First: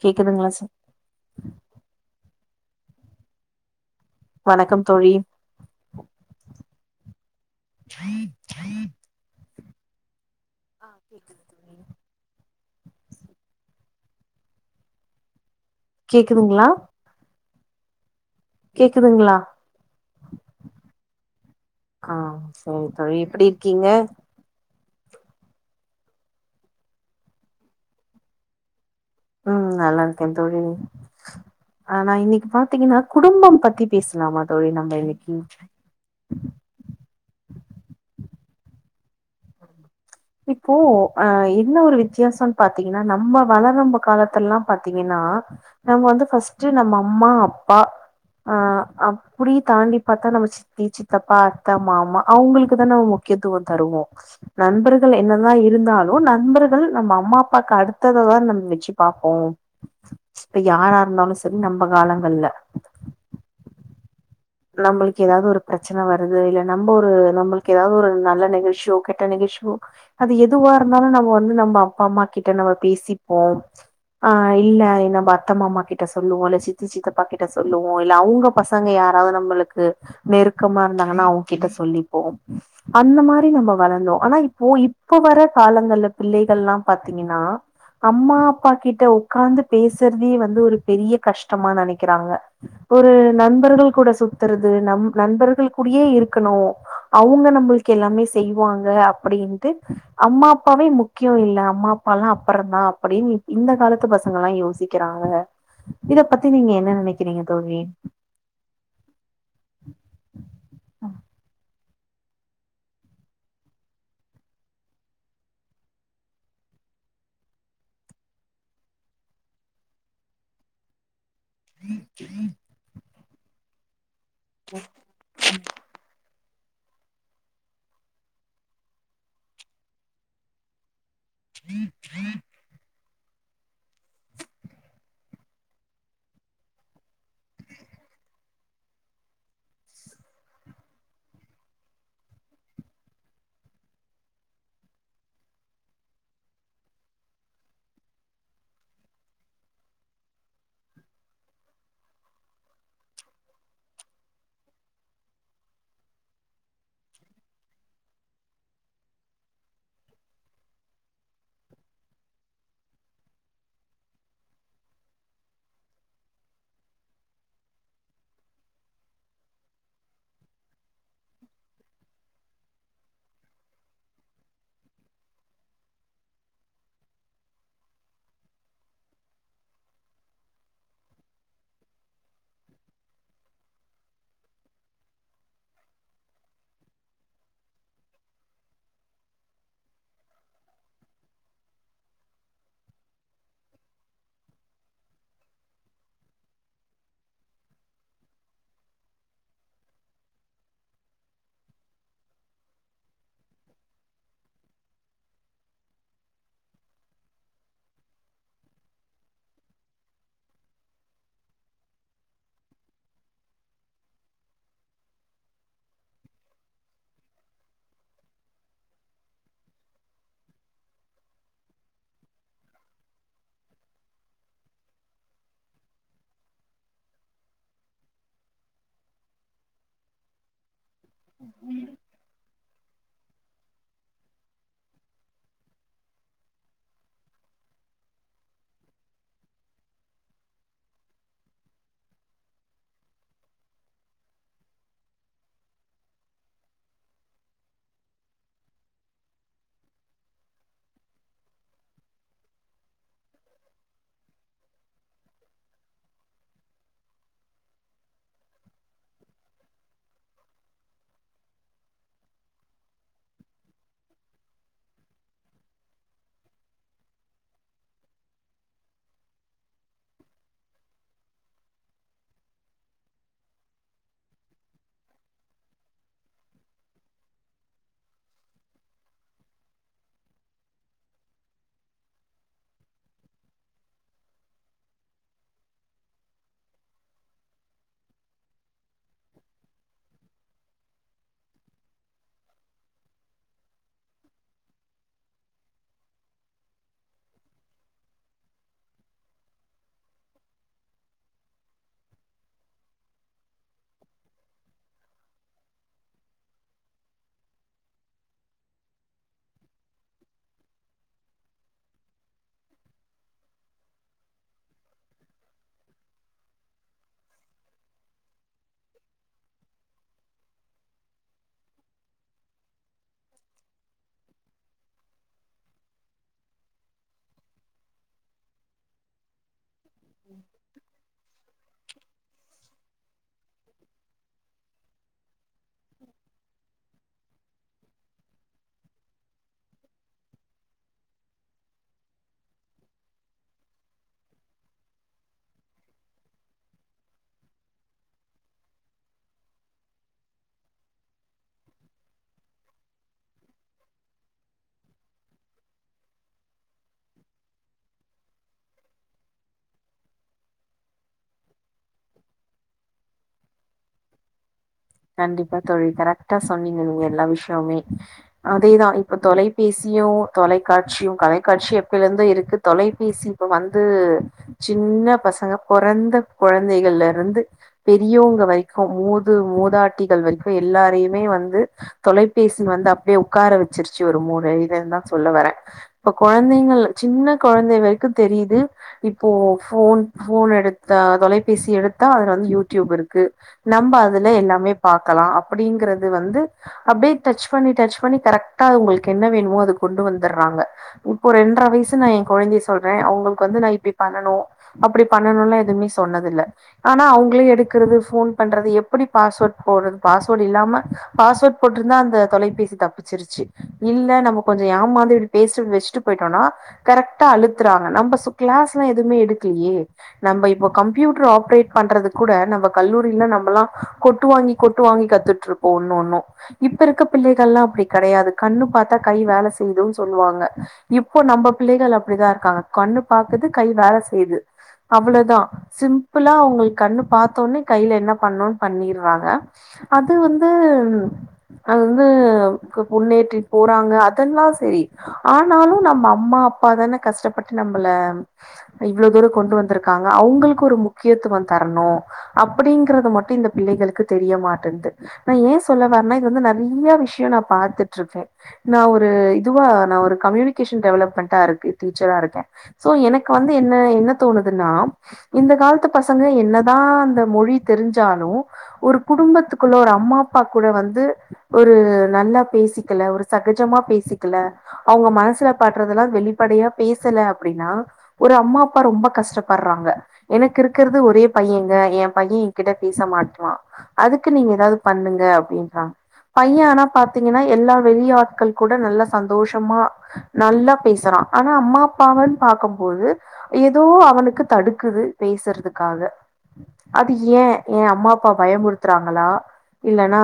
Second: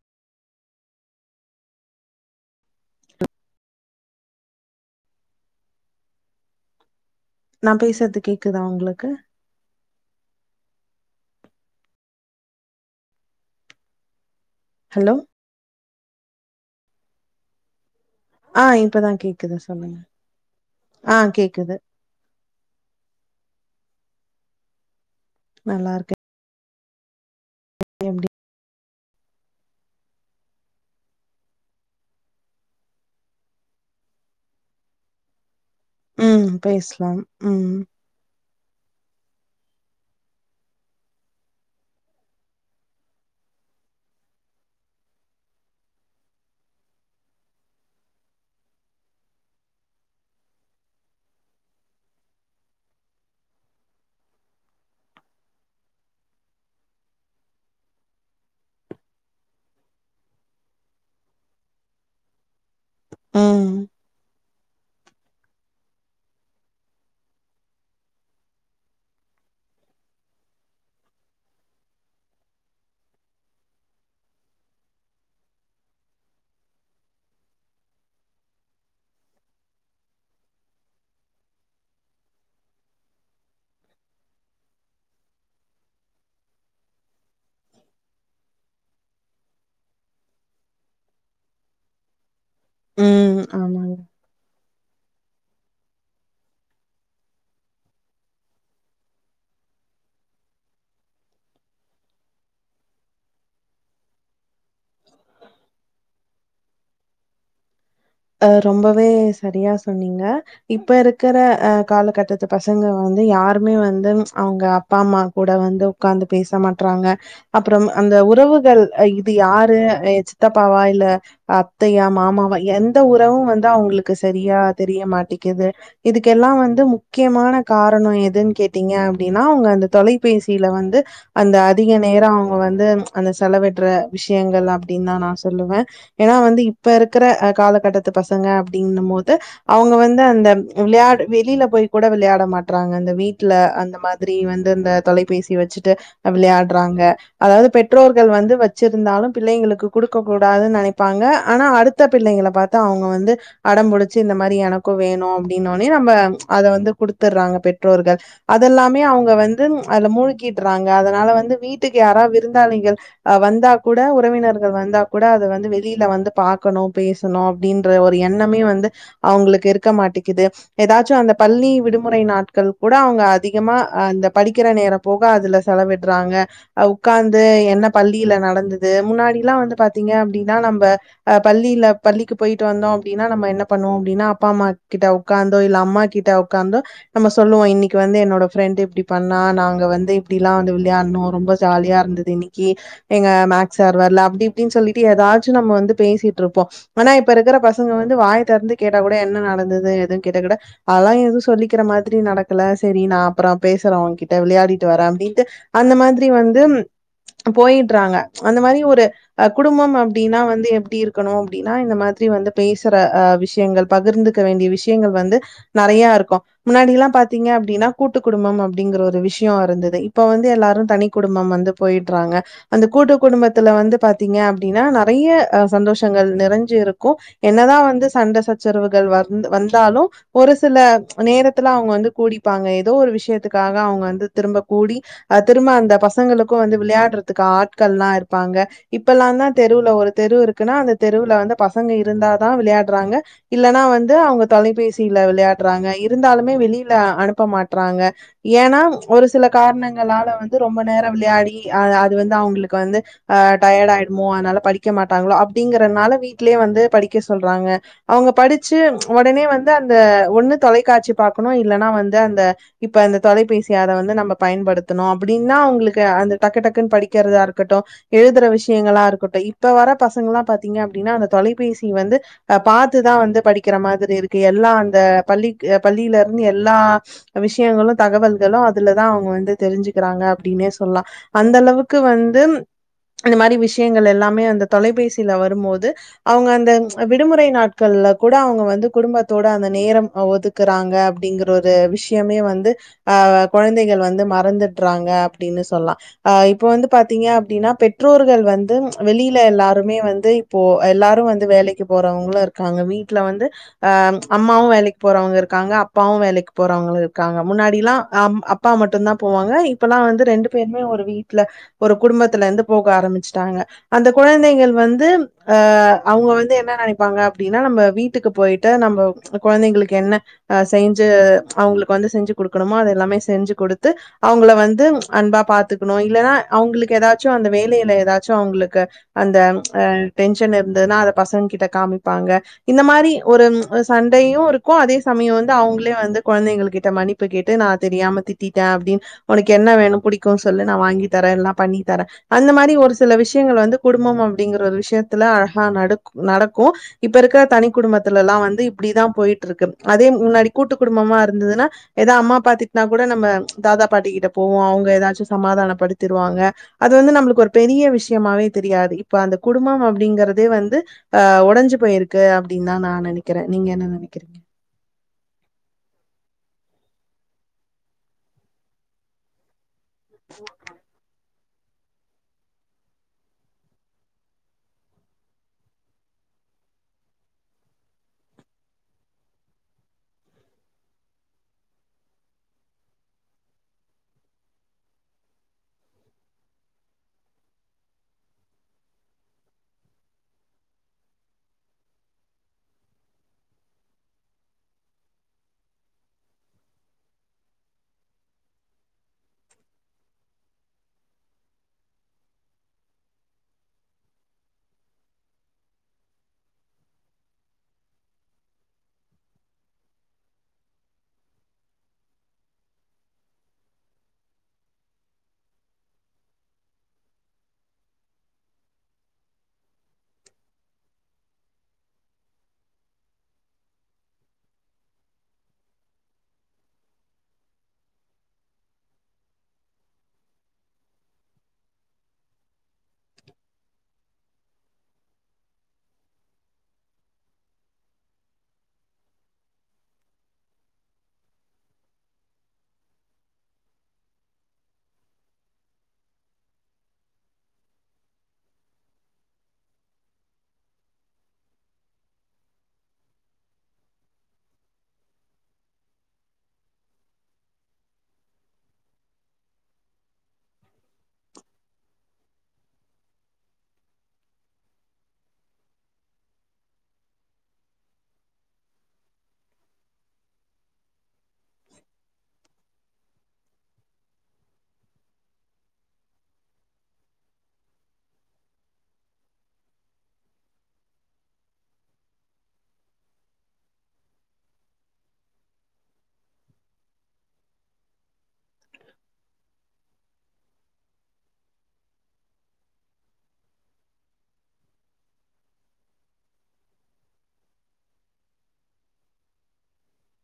கேக்குதுங்ளா ச வணக்கம் தோழி நா ஆ பேசுறது கேக்குதா உங்ளுக்கு ஆ கேக்குது நி ஹலோ கேக்குதுங்ளா ஆ இப்பதா கேக்குதுங்களா கேக்குது சொல்லுங்க ஆ கேக்குது ஆ சரி தோழி எப்டி இருக்கீங்க நல்லா இருக்கே எம் டி ம் நல்லா இருக்கேன் தோழி நீ ஆ நா இன்னைக்கு பாத்தீங்கன்னா குடும்பம் பத்தி பேசலாமா தோழி நம்ப இன்னைக்கு ம் பேஸ்லாம் ம் இப்போ அ என்ன ஒரு வித்தியாசம் பாத்தீங்கன்னா நம்ம வளரும் காலத்துல எல்லா பாத்தீங்கன்னா நம்ம வந்து ஃபஸ்ட் நம்ம அம்மா அப்பா ஆ அப்டி தாண்டி பாத்தா நம்ம சி சித்தி சித்தப்பா அத்த மாமா அவங்ளுக்கு தான முக்கியத்துவம் தருவோ நண்பர் கள் என்னதா இருந்தாலு நண்பர்கள் நம்ம அம்மா அப்பாக்கு அடுத்தததான் நம்ம வச்சு பாப்போ இப்ப யாரா இருந்தாலு சரி நம்ம காலங்கள்ல ம் நம்மளுக்கு ஏதாவது ஒரு பிரச்சன வருது இல்ல நம்ம ஒரு நம்மளுக்கு ஏதாவது ஒரு நல்ல நிகழ்ச்சியோ கெட்ட நிகழ்ச்சியோ அது எதுவா இருந்தாலூ நம்ம வந்து நம்ம அப்பா அம்மா கிட்ட நம்ம பேசிப்போ ஆ இல்ல நம்ம அத்தமாமா கிட்ட சொல்லுவோ இல்ல சித்தி சித்தப்பா கிட்ட சொல்லுவோ இல்ல அவுங்க பசங்க யார் [unintelligible] நெருக்கமானாங்கனா அவங்ககிட்ட சொல்லிப்போ அந்த மாரி நம்ம வரனோ ஆனா இப்போ இப்ப வர காலங்கள்ல பிள்ளைகள்ல்லா பாத்தீங்கன்னா அம்மா அப்பா கிட்ட உக்காந்து பேசுறதே வந்து ஒரு பெரிய கஷ்டமா நெனைக்கிறாங்க ஒரு ம் நண்பர்கள் ஆமாங்க கூட சுத்துறது நம் நண்பர்கள் கூடேயே இருக்கணோ அவுங்க நம்மளுக்கு எல்லாமே செய்வாங்க அப்படின்ட்டு அம்மா அப்பாவே முக்கிய இல்ல அம்மா அப்பா எல்லா அப்புறம்தா அப்படின்னு இந்த காலத்து பசங்கலா யோசிக் க்கிறாங்க இத பத்தி நீங்க என்ன நெனைக்கிறீங்க தோழி அ ரொம்பவே சரியா சொன்னீங்க இப்ப இருக்கிற அ காலக்கட்டத்து பசங்க வந்து யாருமே வந்து அவங்க அப்பா அம்மா கூட வந்து உக்காந்து பேச மாட்றாங்க அப்புறோ அந்த உறவுகள் இது யாரு ஏ சித்தப்பாவா இல்ல அத்தையா மாமாவா எந்த உறவூ வந்து அவங்களுக்கு சரியா தெரிய மாட்டேகீது இதுக் இதுக்கெல்லா வந்து முக்கியமான காரணோ எதுன்னு கேட்டீங்க அப்டின்னா அவங்க அந்த தொலைபேசியில வந்து அந்த அதிக நேரோ அவங்க வந்து அந்த செலவிற்ற விஷயங்கள் அப்படின்னு தா நா சொல்லுவே ஏன்னா வந்து இப்ப இருக்கிற காலக் கட்டத்து பசங்க அப்டின்னூ போது அவங்க வந்து அந்த விளையாட் வெளியில போய் கூட வெளயாட மாட்றாங்க இந்த வீட்ல அந்த மாரி அப்டியே வந்து இந்த தொலைபேசி வெச்சுட்டு விளையாட்றாங்க அதாவது பெற்றோர்கள் வந்து வச்சிருந்தாலூ பிள்ளைங்களுக்கு கொடுக்க கூடாதுன்னு நெனைப்பாங்க ஆனா அடுத்த பிள்ளைங்கள பாத் து அவங்க வந்து அடம்பிடிச்சு இந்த மாரி எனக்கூ வேணூ அப்படின்னூட்னே நம்ம அத வந்து குடுத்துட்றாங்க பெற்றோர்கள் அதெல்லாமே அவங்க வந்து அதுல மூழ்க்கிட்றாங்க அதனால வந்து வீட்டுக்கு யாராவத் விருந்தாளிங்க அ வந்தா கூட உறவினர்கள் வந்தா கூட அத வந்து வெளியில வந்து பாக்கணோ பேசணோ அப்டின்ற ஒரு எண்ணமே வந்து அவங்களுக்கு இருக்க மாட்டேகிது ஏதாச்சூ அந்த பள்ளி விடுமுறை நாட்கள் கூட அவங்க அதிகமா அ அந்த படிக்கிற நேரம் போக அதில செலவிட்றாங்க அத் உக்காந்து என்ன பள்ளியில நடந்தது முன்னாடில்லா வந்து பாத்தீங்கனா அப்டின்னா நம்ப அ பள்ளியில பள்ளிக்கு போயிட்டு வந்தோ அப்படின்னா நம்ம ‌என்ன பண்ணுவோ அப்பிடின்னா அப்பா அம்மா கிட்ட உக்காந்தோ இல்ல அம்மா கிட்ட உக்காந்தோ நம்ம சொல்லுவோ இன்னிக்கி வந்து என்னோட ஃப்ரெண்ட் இப்படி பண்ணா நாங்க வந்து இப்பிடில்லா வந்து விளையாட்னோ ரொம்ப ஜாலியா இருந் இன்னிக்கி எங்க மேக்ஸார் வர்ல அப்படி இப்படின்னு சொல்லிட்டு ஏதாச்சு நம்ம வந்து பேசிட்டுருப்போ ஆனா இப்ப இருக்கிற பசங்க வந்து வாய தெர்ந்து கேட்டா கூட என்ன நடந்தது எதுன்னு கேட்டாக்கூட அதெல்லா எதுவூ சொல்லிக்கிற மாதிரி நடக்கல சரி நா அப்புறோ பேசுறே உங்கிட்ட விளையாடிட்டு வரே அப்டின்னுட்டு அந்த மாதிரி வந்தும் போயட்றாங்க அந்த மாதிரி ஒரு அ குடும்பம் அப்டின்னா வந்து எப்டி இருக்கணோ அப்டின்னா இந்த மாதிரி வந்து பேசுற விஷயங்கள் பகிர்ந்துக்க வேண்டிய விஷயங்கள் வந்து நெறய இருக்கோ முன்னாடில்லா பாரத்தீங்க அப்டின்னா கூட்டு குடும்பெ அப்படிங்கற ஒரு விஷயம் இருந்தது இப்ப வந்து எல்லாரூ தனி குடும்பம் வந்து போயிட்றாங்க அந்த கூட்டு குடும்பத்துல வந்து பாத்தீங்க அப்டின்னா நறயா அ சந்தோஷங்கள் நிறைஞ்சி இருக்கே என்னதா வந்து சண்டை சச்சரவுகள் வந் வந்தாலூ ஒரு சில நேரத்துல அவங்க வந்து கூடிப்பாங்க ஏதோ ஒரு விஷயத்துக்காக அவங்க வந்து திரும்ப கூடி அ திரும்ப அந்த பசங்களுக்கூ வந்து விளையாட்றதுக்கு ஆட்கள்ல்லா இருப்பாங்க இப்ப எல்லா தா தெருவுல ஒரு தெரு இருக்குன்னா அந்த தெருவுல வந்து பசங்க இருந்தாதா விளையாட்றாங்க இல்லனா வந்து அவங்க தொலைபேசியில விளையாட்றாங்க இருந்தாலுமே வெளியில அனுப்ப மாட்றாங்க ஏனா ஒரு சில கார்ணங்களால வந்து ரொம்ப நேரோ விளையாடி அ அது வந்து அவங்களுக்கு வந்து அ டயட் ஆயிடுமோ அதனால படிக்க மாட்டாங்களோ அப்டிங்கறனால வீட்லயே வந்து படிக்க சொல்றாங்க அவங்க படிச்சு ஒடனே வந்து அந்த ஒண்ணு தொலைக்காட்சி பாக்கணு இல்லன்னா வந்து அந்த இப்ப அந்த தொலைபேசி அத வந்து நம்ம பயன்படுத்தணு அப்டின்னா அவங்களுக்கு அந்த டக்கு டக்குன் படிக்கறதா இருக்கட்டு எழுதுற விஷியங்களா இருக்கட்டு இப்ப வர பசங்கலா பாத்தீங்க அப்டின்னா அந்த தொலைபேசி வந்து அ பாத்துதா வந்து படிக்கிற மாதிரி இருக்கு எல்லா அந்த பள்ளிக் அ பள்ளில இருந்து எல்லா விஷியங்களு தகவல்களு அதுலதா அவங்க வந்து தெரிஞ்சுக்கிறாங்க அப்டின்னே சொல்லா அந்த அளவுக்கு வந்தும் இந்த மாரி விஷியங்கள் எல்லாமே அந்த தொலைபேசில வரும்போது அவங்க அந்தம் அ விடுமுறை நாட்கள்ல கூட அவங்க வந்து குடும்பத்தோட அந்த நேரம் அ ஒதுக் குறாங்க அப்டிங்கற ஒரு விஷ்யமே வந்து ஆவ கொழந்தைகள் வந்து மறந்துட்றாங்க அப்டின்னு சொல்லா அ இப்போ வந்து பாத்தீங்க அப்டின்னா பெற்றோர்கள் வந்து வெளில எல்லா ருமே வந்து இப்போ எல்லாரும வந்து வேலைக்கு போறவங்களு இருக்காங்க வீட்ல வந்து அம் அம்மாவு வேலைக்கு போறவங்க இருக்காங்க அப்பாவு வேலைக்கு போறவங்க இருக்காங்க முன்னாடிலா அம் அப் பா மட்டுந்தா போவாங்க இப்பல்லா வந்து ரெண்டு பேருமே ஒரு வீட்ல ஒரு குடும்பத்துல இந்து போக ஆரமிச்சுட்டாங்க அந்த குழந்தைகள் வந்து அ அவங்க வந்து என்ன நெனைப்பாங்க அப்டின்னா நம்ம வீட்டுக்கு போயிட்டு நம்ப கொழந்தைங்களுக்கு என்ன அ செய்ஞ்சு அவங்களுக்கு வந்து செஞ்சு குடுக்கணுமோ அதது எல்லாமே செஞ்சு கொடுத்து அவங்கள வந்து அன்பா பாத்துக்கணு இல்லன்னா அவங்களுக்கு ஏதாச்சு அந்த வேலையில ஏதாச்சு அவங்களுக்கு அந்த அ டென்ஷன் இருந்துதுன்னா அத பசங்க கிட்ட காமிப்பாங்க இந்த மாரி ஒரும் அ சண்டையு இருக்கோ அதே சமயோ வந்து அவுங்ளே வந்து கொழந்தைங்களுக்கிட்ட மனி ப்பு கேட்டு நா தெரியாம திட்டிட்டே அப்டின் உனக்கு என்ன வேணு புடிக்கூ சொல்லு வாங்கி தரே எல்லா பண்ணி தரே அந்த மாரி ஒரு சில விஷியங்கள் வந்து குடும்பம் அப்டிங்கிற ஒரு விஷியத்துல அகா நடக் நடக்கூ இப்ப இருக்க தனி குடும்பத்துலலா வந்து இப்டிதா போயிட்டுருக்கு அதே முன்னாடி கூட்டு குடும்பமா இருந்துதுன்னா ஏதா அம்மா அப்பா திட்னா கூட நம்ம தாதா பாட்டிக்கிட்ட போவோ அவங்க ஏதாச்சு சமாதானப்படுத்திருவாங்க அது வந்து நம்மளுக்கு ஒரு பெரிய விஷியமாவே தெரியாது இப்ப அந்த குடும்பம் அப்டிங்கறதே வந்து அ ஒடஞ்சு போயிருக்கு அப்டின் தா நா நெனைக்கிறே நீங்க என்ன நெனக்கிறீங்க கண்டிப்பா தோழி கரெக்ட்டா சொன்னீங்க நீங்க எல்லா விஷியமே அதேதா இப்ப தொலை பேசியு தொலைக்காட்சியு கலைக்காட்சி எப்போயிலருந்தே இருக்கு தொலைபேசி இப்ப வந்து சின்ன பசங்க பொறந்த கொழந்தைகள்ல இருந்து பெரியவுங்க வரைக்கோ மூது மூதாட்டிகள் வரிக்கூ எல்லாரையுமே வந்து தொலைபேசி வந்து அப்டியே உக்கார வச்சிருச்சு ஒரு மூளையிலன் தா சொல்ல வர இப்ப கொழந்தைங்கள் சின்ன கொழந்தை வரைக்கூ தெரியிது இப்போ ஃபோன் ஃபோன் எடுத்தா தொலைபேசி எடுத்தா அதுல வந்து யூட்யூப் இருக்கு நம்ப அதுல எல்லாமே பாக்கலா அப்டிங்கறது வந்து அப்டியே டச் பண்ணி டச் பண்ணி கரெக்டா உங்களுக்கு என்ன வேணுமோ அத கொண்டு வந்துர்றாங்க இப்போ ரெண்ட்ர வயசு நா எ கொழந்தைய சொல்றே அவுங்களுக்கு வந்து நா இப்டி பண்ணனோ அப்டி பண்ணனோல்லா எதுவுமே சொன்னதுல்ல ஆனா அவுங்ளே எடுக்குறது ஃபோன் பண்றது எப்புடி பாஸ்வேர்ட் போட்றது பாஸ்வேட் இல்லாம பாஸ்வேட் போட்ருந்தா அந்த தொலைபேசி தப்பிச்சிருச்சி இல்ல நம்ம கொஞ்சோ ஏமாந்து இப்டி பேசிட்டு வெச்சுட்டு போயிட்டோன்னா கரெக்டா அழுத்துறாங்க நம்ம சு க்ளாஸ்ல்லா எதுமே எடுக்கலியே நம்ப இப்போ கம்ப்யூட்டர் ஆப்ரேட் பண்றது கூட நம்ப கல்லூரியில நம்பல்லா கொ ட்டு வாங்கி கொட்டு வாங்கி கத்துட்ருப்போ ஒன்னு ஒன்னோ இப்ப இருக்க பிள்ளைகள்லா அப்டி கடையாது கண்ணு பாத்தா கை வேல செய்துனு சொல்வாங்க இப்போ நம்ம பிள்ளைகள் அப்டிதா இருக்காங்க கண்ணுப் பாக்குது கை வேல செய்யுது அவ்வுளதா சிம்பிளா அவுங்களுக்கு கண்ணு பாத்தோன்னே கையில என்ன பண்ணோன்னு பண்ணிர் றாங்க அது வந்து அது வந்து கு முன்னேற்றி போறாங்க அதெல்லா செரி ஆனாலு நம்ம அம்மா அப்பா தான கஷ்டப்பட்டு நம்பள ஆ இவ்ளோ தூரோ கொண்டு வந்துருக்காங்க அவுங்களுக்கு ஒரு முக்கியத்துவோ தரனோ அப்டிங்கறத மட்டு இந்த பிள்ளைகளுக் க்குத் தெரிய மாட்டேன்து நா ஏ சொல்ல வரனா இது வந்து நெறைய விஷயோ நா பாத்துட்டு இருக்க நா ஒரு இதுவா நா ஒரு கம்யூனிகேஷன் டெவலப்மெண்ட்டா இருக்கு டீச்சரா இருக்க சோ எனக்கு வந்து என்ன என்ன தோணுதுன்னா இந்த காலத்துப் பசங்க என்னதா அந்த மொழி தெரிஞ்சாலு ஒரு குடும்பத்துக்குள்ள ஒரு அம்மா அப்பா கூட வந்து ஒரு நல்லா பேசிக்கல ஒரு சகஜமா பேசிக்கல அவுங்க மனசுல பட்றதுல்லா வெளிப்படையா பேசல அப்டின்னா ஒரு அம்மா அப்பா ரொம்ப கஷ்டப்பட்றாங்க எனக்கு இருக்கறது ஒரே பையங்க எ பைய எங்கிட்ட பேச மாட்றா அதுக்கு நீங்க ஏதாவது பண்ணுங்க அப்டின்றாங்க பைய ஆனா பாத்தீங்கன்னா எல்லா வெளியாட்கள் கூட நல்லா சந்தோஷமா நல்லா பேசுறா ஆனா அம்மா அப்பாவன்னு பாக்கும்போது ஏதோ அவனுக்கு தடுக்குது பேசுறதுக்காக அது ஏ எ அம்மா அப்பா பயமுறுத்துறாங்களா இல்லன்னா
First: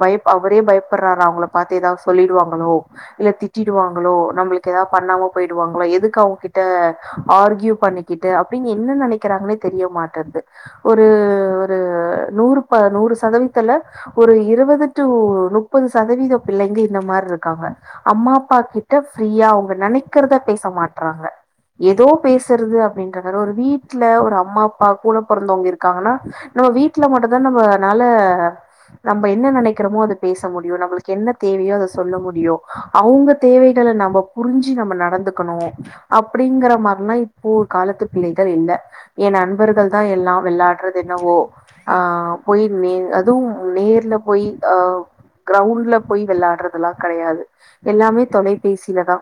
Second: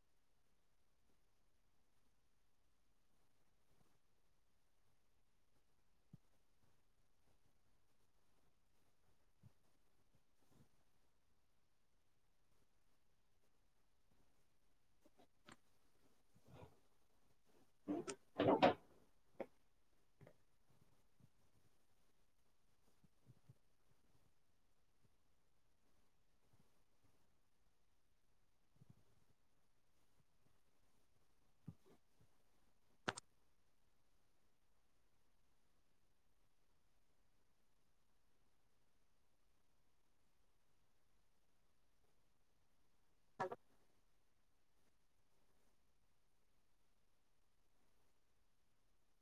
பயப் அவரே பயப்பறாரா அவங்கள பாத்து ஏதா சொல்லிடுவாங்களோ இல்ல திட்டிடுவாங்களோ நம்மளுக்கு எதா பண்ணாம போயிடுவாங்களோ எதுக்கு அவுங்கிட்ட ஆர்க்யூ பண்ணி க்கிட்டு அப்டின்னு என்ன நெனைக்கிறாங்கன்னே தெரிய மாட்டன்து ஒரு ஒரு நூறு ப நூறு சதவீத்துல ஒரு இருவது டூ முப்பது சதவீத பிள்ளைங்க இந்த மாரி இரு க்காங்க அம்மா அப்பாக்கிட்ட ஃப்ரீயா அவங்க நெனைக்கிறத பேச மாட்றாங்க ஏதோ பேசுறது அப்டின்றத ஒரு வீட்ல ஒரு அம்மா அப்பா கூட பொறந்தவங்க இருக்காங்கன்னா நம்ம வீட்ல மட்டுந்தா நம்மனால நம்ப என்ன நெனைக்கிறோமோ அத பேச முடியு நம்மளுக்கு என்ன தேவையோ அத சொல்ல முடியு அவுங்க தேவைகள நம்ப புரிஞ்சு நம்ப நடந்துக்கனு அப்டிங்கிற மாரினா இப்போ காலத்து பிள்ளைகள் இல்ல என் நண்பர்கள் தா எல்லா விளாடுறது என்னவோ ஆ போய் நே அதுவும் நேர்ல போய் ஆ கிரவுண்ட்ல போய் விளாடுறதுல்லா கெடையாது எல்லாமே தொலைபேசியிலதா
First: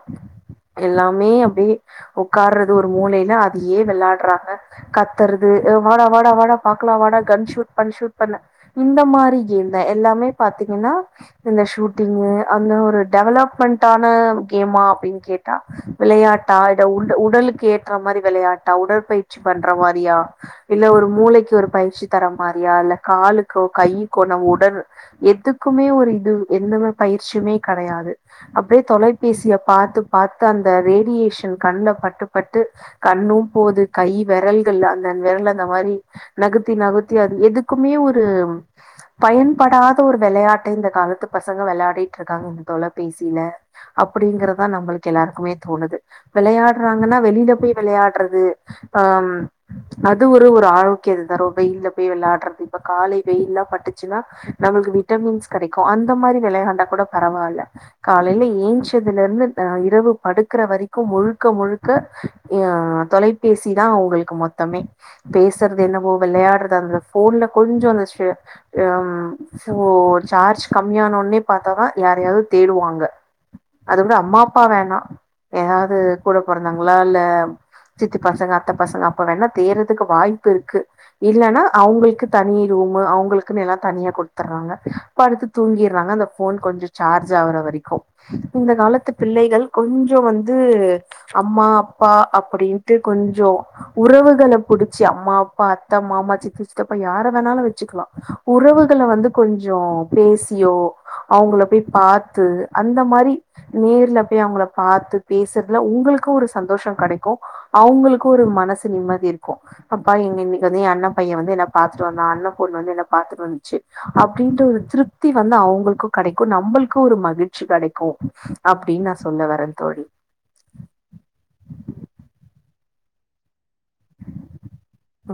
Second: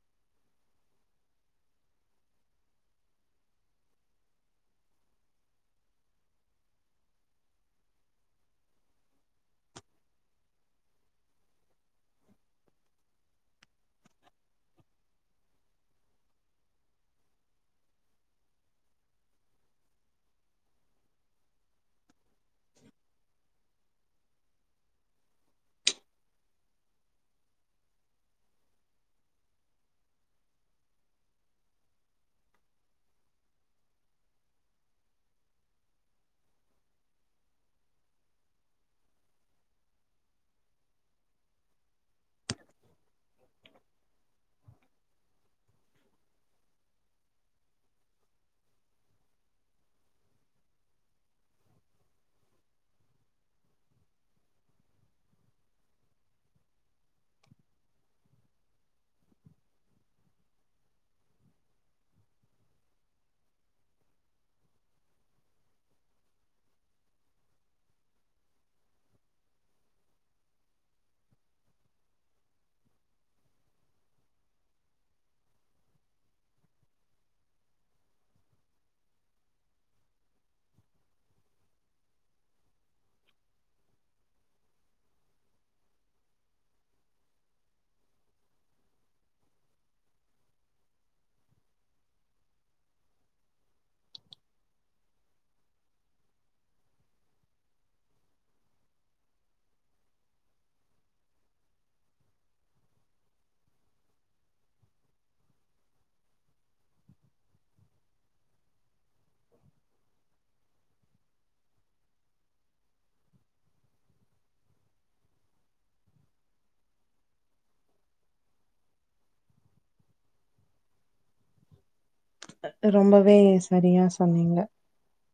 எல்லாமே அப்டியே உக்காறது ஒரு மூலையில அதையே விளாடுறாங்க கத்தறது ஆ வாடா வாடா வாடா பாக்கலா வாடா கன் ஷூட் பன் ஷூட் பண்ண இந்த மாரி கேம் தா எல்லாமே பாத்தீங்கன்னா இந்த ஷூட்டிங்கு அந்த ஒரு டெவலப்மெண்டான கேமா அப்டின்னு கேட்டா விளையாட்டா இட உள் உடலுக்கு ஏற்ற மாரி விளையாட்டா உடற்பயிற்சி பண்ற மாரியா இல்ல ஒரு மூளைக்கு ஒரு பயிற்சி தர மாரியா இல்ல காலுக்கோ கையிக்கோ நம்ம உடல் எதுக்குமே ஒரு இது எந்த மாரி பயிற்சியுமே கெடையாது அப்டியே தொலைபேசிய பார்த்து பார்த்து அந்த ரேடியேஷன் கண்ல பட்டு பட்டு கண்ணும் போது கை வெரல்கள் அந்த வெரல் அந்த மாரி நகத்தி நகுத் த்தி ஆறு எதுக்குமே ஒரு பயன்படாத ஒரு விளையாட்ட இந்த காலத்து பசங்க விளாடிட்டு இருக்காங்க இந்த தொல பேசில அப்படிங்கறதா நம்பளுக்கு எல்லாத்துக்குமே தோணுது விளையாடுறாங்கன்னா வெளில போயி விளையாட்றது ஆ அது ஒரு ஒரு ஆரோக்கியத்த தரும் வெயில்ல போய் விளையாட்றது இப்ப காலை வெயில்லா பட்டுச்சுன்னா நம்மளுக்கு விட்டமின்ஸ் கெடைக்கும் அந்த மாறி விளையாண்டா கூட பரவால்ல காலையில ஏஞ்ச்சதுல இருந்து் இரவு படுக்கிற வரைக்கு முழுக்க முழுக்க ஆ தொலைபேசி தா அவங்களுக்கு மொத்தமே பேசுறது என்னமோ விளையாட்றது நேத்து அந்த ஃபோன்ல கொஞ்சோ மிஸ்ட்ரியா ம் சோ சார்ஜ் கம்மியான உட்னே பாத்தாதா யாரையாவது தேடுவோம் அங்க அது கூட அம்மா அப்பா வேணா ஏதாவது கூட பொறறந்தவங்களா இல்ல சித்தி பசங்க அத்தை பசங்க அப்ப வேணா தேட்றதுக்கு வாய்ப்பு இருக்கு இல்லன்னா அவுங்களுக்கு தனி ரூமு அவங்களுக்குன்னு எல்லா தனியா குடுத்துட்றாங்க படுத்து தூங்கிற்றாங்க அந்த ஃபோன் கொஞ்சோ சார்ஜ் ஆகுற வரைக்கும் இந்த காலத்து பிள்ளைகள் கொஞ்சோ வந்து அம்மா அப்பா அப்படின்ட்டு கொஞ்சோ உறவுகள புடிச்சு அம்மா அப்பா அத்தை மாமா சித்தி நித்தப்ப யார வேணாலும் வச்சுக்கலாம் உறவுகளை வந்து கொஞ்சோ பேசியோ அவங்கள போய் பாத்து அந்த மாறி நேர்ல போய் அவங்கள பாத்து பேசுறதுல உங்களுக்கும் ஒரு சந்தோஷம் கிடைக்கு அவங்களுக்கு ஒரு மனசு நிம்மதி இருக்கும் அப்பா எங்க இன்னைக்கு வந்து என் அண்ணன் பையன் வந்து என்ன பாத்துட்டு வந்தா அண்ணன் பொண்ணு வந்து என்ன பாத்துட்டு வந்துச்சு அப்படின்ற ஒரு திருப்தி வந்து அவங்களுக்கும் கிடைக்கும் நம்மளுக்கும் ஒரு மகிழ்ச்சி கிடைக்கும் அப்டின்னு நான் சொல்ல வரேன் தோழி ரொம்பவே சரியா சொன்னீங்க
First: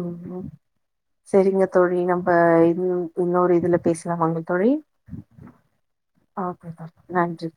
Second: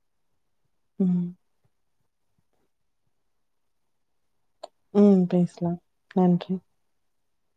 ஆமா உம் சேரிங்க தோழி நம்ம இது இன்னொரு இதுல பேசலாமாங்க தோழி ம் பேசலா நன்றி ஆக்கே ஷாப் நன்றி